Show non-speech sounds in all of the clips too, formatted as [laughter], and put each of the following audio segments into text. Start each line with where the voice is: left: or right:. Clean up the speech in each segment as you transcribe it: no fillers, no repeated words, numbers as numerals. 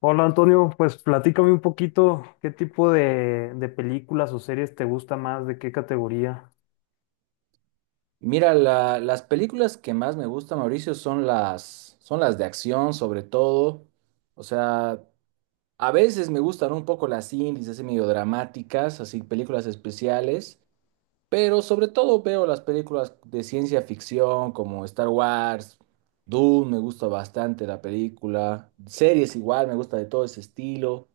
left: Hola, Antonio, pues platícame un poquito qué tipo de películas o series te gusta más, de qué categoría.
right: Mira, las películas que más me gustan, Mauricio, son las de acción, sobre todo. O sea, a veces me gustan un poco las indies, así medio dramáticas, así películas especiales, pero sobre todo veo las películas de ciencia ficción como Star Wars, Dune, me gusta bastante la película, series igual, me gusta de todo ese estilo.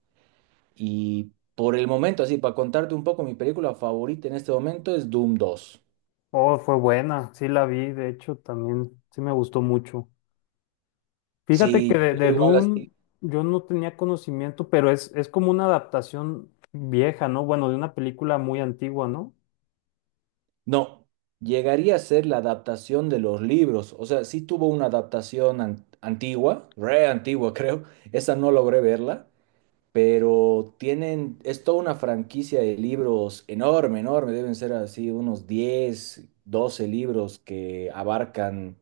right: Y por el momento, así, para contarte un poco, mi película favorita en este momento es Doom dos.
left: Oh, fue buena, sí la vi, de hecho también sí me gustó mucho. Fíjate
right: Sí,
left: que de,
right: yo
left: de
right: igual
left: Dune
right: así.
left: yo no tenía conocimiento, pero es como una adaptación vieja, ¿no? Bueno, de una película muy antigua, ¿no?
right: No, llegaría a ser la adaptación de los libros. O sea, sí tuvo una adaptación antigua, re antigua [laughs] creo. Esa no logré verla, pero tienen, es toda una franquicia de libros enorme, enorme. Deben ser así unos 10, 12 libros que abarcan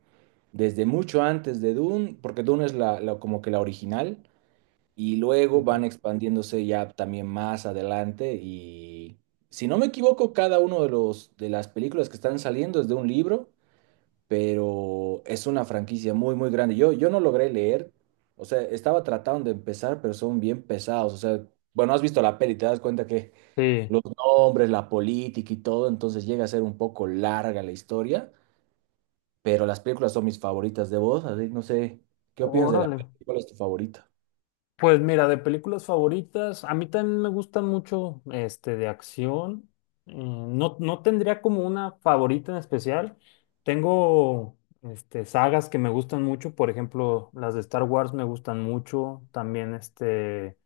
right: desde mucho antes de Dune, porque Dune es como que la original y luego van
left: Ujú.
right: expandiéndose ya también más adelante y si no me equivoco, cada uno de los de las películas que están saliendo es de un libro, pero es una franquicia muy muy grande. Yo no logré leer, o sea, estaba tratando de empezar, pero son bien pesados, o sea, bueno, has visto la peli, te das cuenta que
left: Sí.
right: los nombres, la política y todo, entonces llega a ser un poco larga la historia, pero las películas son mis favoritas de vos, así que no sé, ¿qué opinas de la
left: Órale.
right: peli? ¿Cuál es tu favorita?
left: Pues mira, de películas favoritas, a mí también me gustan mucho este de acción. No tendría como una favorita en especial. Tengo este, sagas que me gustan mucho, por ejemplo, las de Star Wars me gustan mucho. También este,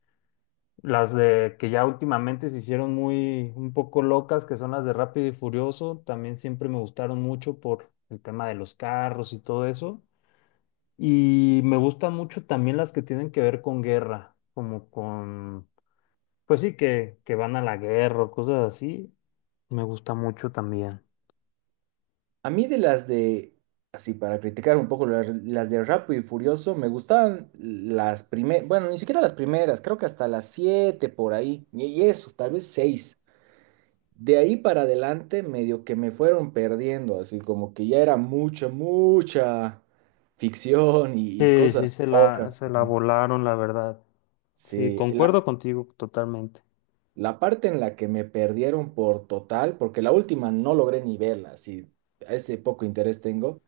left: las de que ya últimamente se hicieron muy un poco locas, que son las de Rápido y Furioso, también siempre me gustaron mucho por el tema de los carros y todo eso. Y me gustan mucho también las que tienen que ver con guerra, como con, pues sí, que van a la guerra o cosas así. Me gusta mucho también.
right: A mí de las de, así para criticar un poco las de Rápido y Furioso, me gustaban las primeras, bueno, ni siquiera las primeras, creo que hasta las siete por ahí, y eso, tal vez seis. De ahí para adelante, medio que me fueron perdiendo, así como que ya era mucha, mucha ficción y
left: Sí, sí,
right: cosas
left: se la,
right: locas.
left: se la volaron, la verdad. Sí,
right: Sí, la,
left: concuerdo contigo totalmente.
right: la parte en la que me perdieron por total, porque la última no logré ni verla, así, ese poco interés tengo.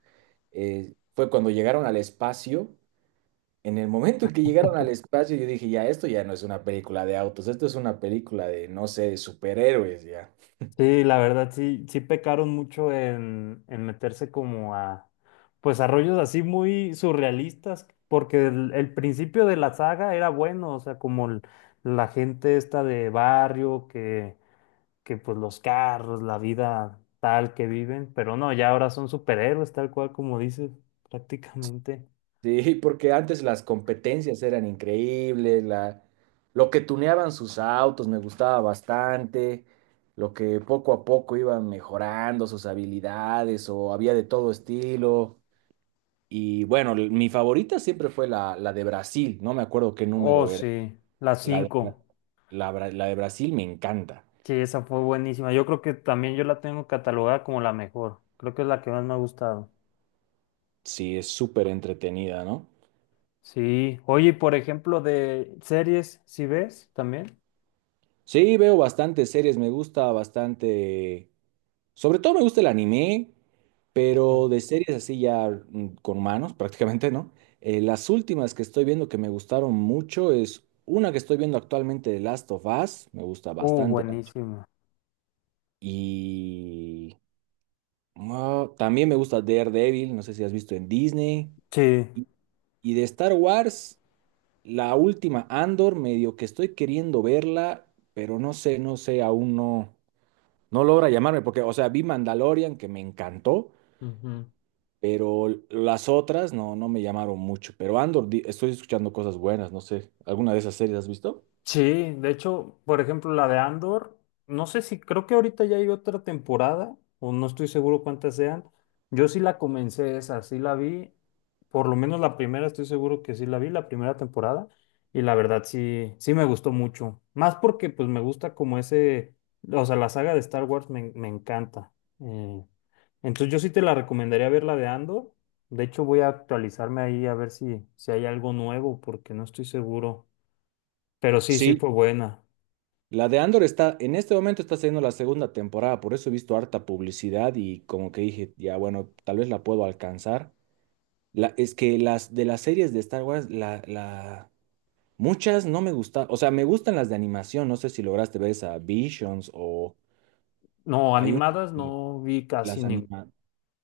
right: Fue cuando llegaron al espacio. En el momento en que llegaron al espacio, yo dije, ya, esto ya no es una película de autos, esto es una película de, no sé, de superhéroes, ya. [laughs]
left: Sí, la verdad, sí, sí pecaron mucho en meterse como a, pues a rollos así muy surrealistas, porque el principio de la saga era bueno, o sea, como el- la gente esta de barrio que pues los carros, la vida tal que viven, pero no, ya ahora son superhéroes, tal cual como dices, prácticamente.
right: Sí, porque antes las competencias eran increíbles, lo que tuneaban sus autos me gustaba bastante, lo que poco a poco iban mejorando sus habilidades o había de todo estilo. Y bueno, mi favorita siempre fue la de Brasil, no me acuerdo qué
left: Oh,
right: número era.
left: sí, la
right: La de-
left: cinco
right: la de Brasil me encanta.
left: Sí, esa fue buenísima. Yo creo que también yo la tengo catalogada como la mejor. Creo que es la que más me ha gustado.
right: Sí, es súper entretenida, ¿no?
left: Sí. Oye, y por ejemplo, de series, ¿sí ves también?
right: Sí, veo bastantes series, me gusta bastante. Sobre todo me gusta el anime, pero
left: Ok.
right: de series así ya con manos [laughs] prácticamente, ¿no? Las últimas que estoy viendo que me gustaron mucho es una que estoy viendo actualmente de Last of Us, me gusta bastante de hecho.
left: Buenísima.
right: Y también me gusta Daredevil, no sé si has visto en Disney.
left: Sí.
right: Y, y de Star Wars. La última, Andor, medio que estoy queriendo verla, pero no sé, aún no logra llamarme, porque, o sea, vi Mandalorian, que me encantó,
left: Ujú.
right: pero las otras no me llamaron mucho. Pero Andor, estoy escuchando cosas buenas, no sé, ¿alguna de esas series has visto?
left: Sí, de hecho, por ejemplo, la de Andor, no sé si creo que ahorita ya hay otra temporada, o no estoy seguro cuántas sean. Yo sí la comencé esa, sí la vi, por lo menos la primera, estoy seguro que sí la vi, la primera temporada, y la verdad sí, sí me gustó mucho. Más porque pues me gusta como ese, o sea, la saga de Star Wars me, me encanta. Eh, entonces yo sí te la recomendaría ver la de Andor. De hecho, voy a actualizarme ahí a ver si, si hay algo nuevo, porque no estoy seguro. Pero sí, sí
right: Sí,
left: fue buena.
right: la de Andor está, en este momento está saliendo la segunda temporada, por eso he visto harta publicidad y como que dije, ya bueno, tal vez la puedo alcanzar. Es que las de las series de Star Wars, muchas no me gustan, o sea, me gustan las de animación, no sé si lograste ver esa Visions o
left: No,
right: hay una
left: animadas no
right: que
left: vi casi
right: las
left: ninguna.
right: anima,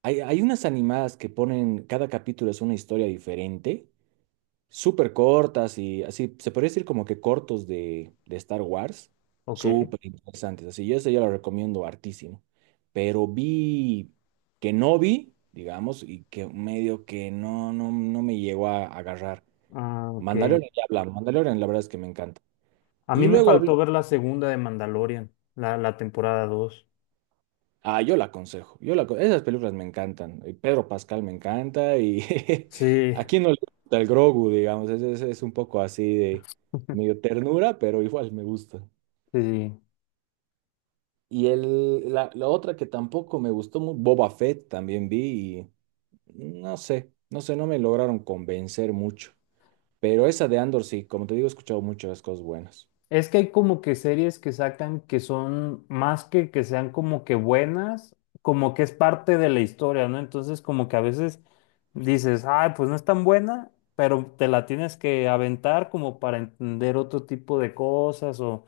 right: hay unas animadas que ponen, cada capítulo es una historia diferente, súper cortas y así, se podría decir como que cortos de Star Wars,
left: Ok.
right: súper interesantes, así, yo eso yo lo recomiendo hartísimo, pero vi que no vi, digamos, y que medio que no me llegó a agarrar.
left: Ah, ok.
right: Mandalorian ya hablamos, Mandalorian la verdad es que me encanta.
left: A mí
right: Y
left: me
right: luego
left: faltó
right: hablé.
left: ver la segunda de Mandalorian, la temporada 2.
right: Ah, yo la aconsejo. Yo esas películas me encantan. Pedro Pascal me encanta y [laughs]
left: Sí,
right: a quién no le gusta el Grogu, digamos. Es un poco así de medio ternura, pero igual me gusta.
left: sí. Sí.
right: Y la otra que tampoco me gustó mucho, Boba Fett también vi y no sé, no me lograron convencer mucho. Pero esa de Andor sí, como te digo, he escuchado muchas cosas buenas.
left: Es que hay como que series que sacan que son más que sean como que buenas, como que es parte de la historia, ¿no? Entonces como que a veces dices, ay, pues no es tan buena, pero te la tienes que aventar como para entender otro tipo de cosas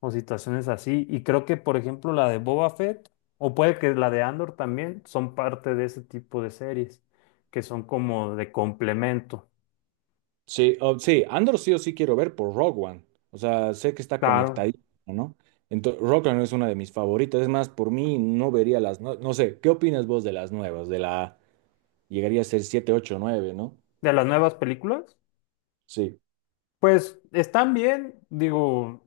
left: o situaciones así. Y creo que, por ejemplo, la de Boba Fett, o puede que la de Andor también, son parte de ese tipo de series, que son como de complemento.
right: Sí, sí, Andor sí o sí quiero ver por Rogue One. O sea, sé que está
left: Claro,
right: conectadísimo, ¿no? Entonces, Rogue One es una de mis favoritas. Es más, por mí no vería No sé, ¿qué opinas vos de las nuevas? De la. Llegaría a ser siete, ocho, nueve, ¿no?
left: de las nuevas películas,
right: Sí,
left: pues están bien, digo,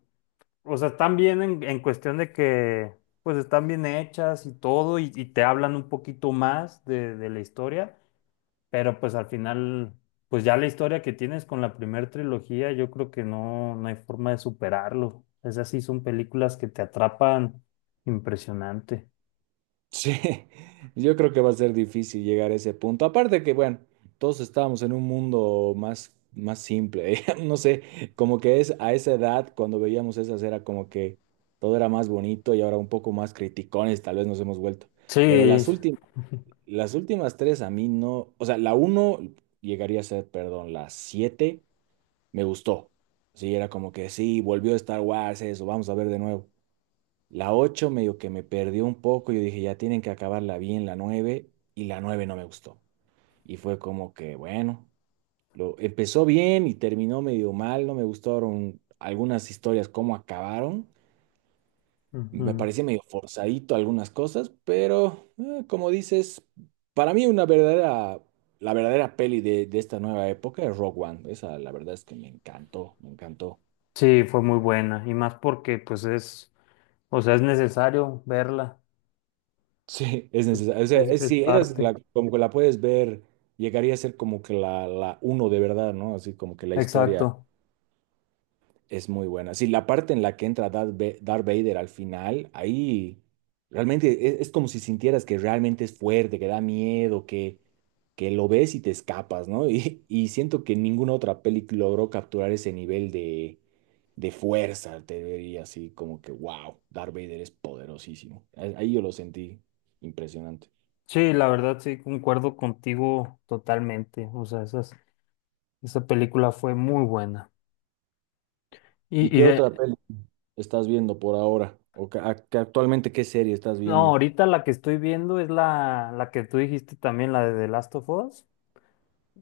left: o sea, están bien en cuestión de que, pues están bien hechas y todo, y te hablan un poquito más de la historia. Pero pues al final, pues ya la historia que tienes con la primera trilogía, yo creo que no, no hay forma de superarlo. Esas sí son películas que te atrapan impresionante.
right: sí. [laughs] Yo creo que va a ser difícil llegar a ese punto. Aparte que, bueno, todos estábamos en un mundo más, más simple. [laughs] No sé, como que es a esa edad, cuando veíamos esas, era como que todo era más bonito y ahora un poco más criticones, tal vez nos hemos vuelto. Pero
left: Sí,
right: las últimas. Las últimas tres a mí no, o sea, la uno llegaría a ser, perdón, la siete me gustó. Sí, era como que sí, volvió Star Wars, eso, vamos a ver de nuevo. La ocho medio que me perdió un poco, yo dije, ya tienen que acabarla bien la nueve, y la nueve no me gustó. Y fue como que, bueno, lo empezó bien y terminó medio mal, no me gustaron algunas historias cómo acabaron, me
left: ujú.
right: parecía medio forzadito algunas cosas, pero como dices, para mí una verdadera, la verdadera peli de esta nueva época es Rogue One. Esa la verdad es que me encantó, me encantó. [laughs]
left: Sí, fue muy buena. Y más porque pues es, o sea, es necesario verla.
right: Sí, es
left: Es,
right: necesario. O sea, es,
left: es
right: sí, esa es
left: parte.
right: como que la puedes ver, llegaría a ser como que la uno de verdad, ¿no? Así como que la
left: Exacto.
right: historia. Es muy buena. Sí, la parte en la que entra Darth Vader al final, ahí realmente es como si sintieras que realmente es fuerte, que da miedo, que lo ves y te escapas, ¿no? [laughs] Y siento que ninguna otra peli logró capturar ese nivel de fuerza, te diría así como que, wow, Darth Vader es poderosísimo. Ahí yo lo sentí impresionante.
left: Sí, la verdad sí, concuerdo contigo totalmente. O sea, esas, esa película fue muy buena.
right: ¿Y
left: Y
right: qué
left: de,
right: otra peli estás viendo por ahora? ¿O que actualmente qué serie estás
left: no,
right: viendo?
left: ahorita la que estoy viendo es la que tú dijiste también, la de The Last of Us.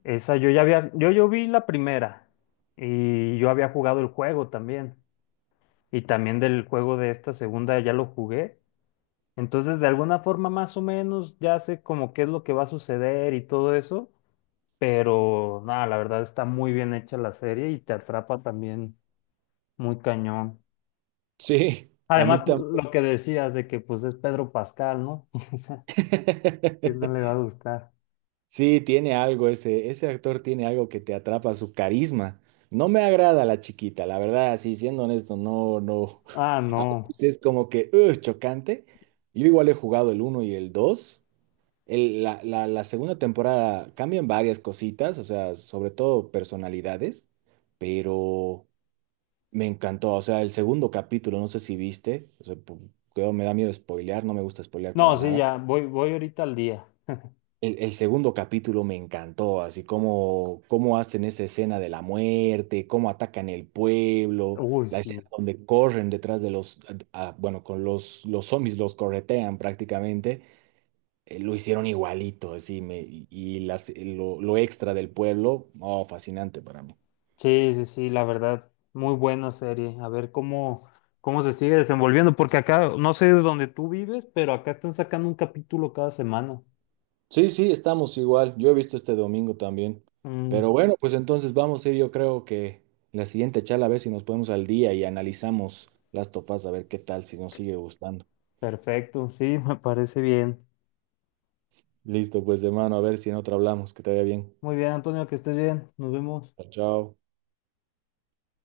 left: Esa yo ya había, yo vi la primera y yo había jugado el juego también. Y también del juego de esta segunda ya lo jugué. Entonces, de alguna forma más o menos ya sé como qué es lo que va a suceder y todo eso. Pero nada, la verdad está muy bien hecha la serie y te atrapa también muy cañón.
right: Sí, a mí
left: Además,
right: también.
left: lo que decías de que pues es Pedro Pascal, ¿no? [laughs] O sea, ¿quién no le
right: [laughs]
left: va a gustar?
right: Sí, tiene algo ese, actor tiene algo que te atrapa, su carisma. No me agrada la chiquita, la verdad, así siendo honesto, no, no. [laughs]
left: Ah,
right: A
left: no.
right: veces es como que, "Ugh", chocante. Yo igual he jugado el uno y el dos. La segunda temporada cambian varias cositas, o sea, sobre todo personalidades, pero me encantó. O sea, el segundo capítulo, no sé si viste, o sea, me da miedo spoilear, no me gusta spoilear
left: No,
right: para
left: sí,
right: nada.
left: ya, voy, voy ahorita al día.
right: El segundo capítulo me encantó, así como cómo hacen esa escena de la muerte, cómo atacan el pueblo,
left: Uy,
right: la escena
left: sí.
right: donde corren detrás de los, bueno, con los zombies los corretean prácticamente, lo hicieron igualito, así, me, y las, lo extra del pueblo, oh, fascinante para mí.
left: Sí, sí, sí, la verdad, muy buena serie. A ver cómo, cómo se sigue desenvolviendo, porque acá, no sé de dónde tú vives, pero acá están sacando un capítulo cada semana.
right: Sí, sí, estamos igual. Yo he visto este domingo también. Pero
left: Mm,
right: bueno, pues entonces vamos a ir, yo creo que la siguiente charla a ver si nos ponemos al día y analizamos las tofas a ver qué tal, si nos sigue gustando.
left: perfecto, sí, [laughs] me parece bien.
right: Listo, pues de mano, a ver si en otra hablamos. Que te vaya bien.
left: Muy bien, Antonio, que estés bien. Nos vemos.
right: Chao, chao.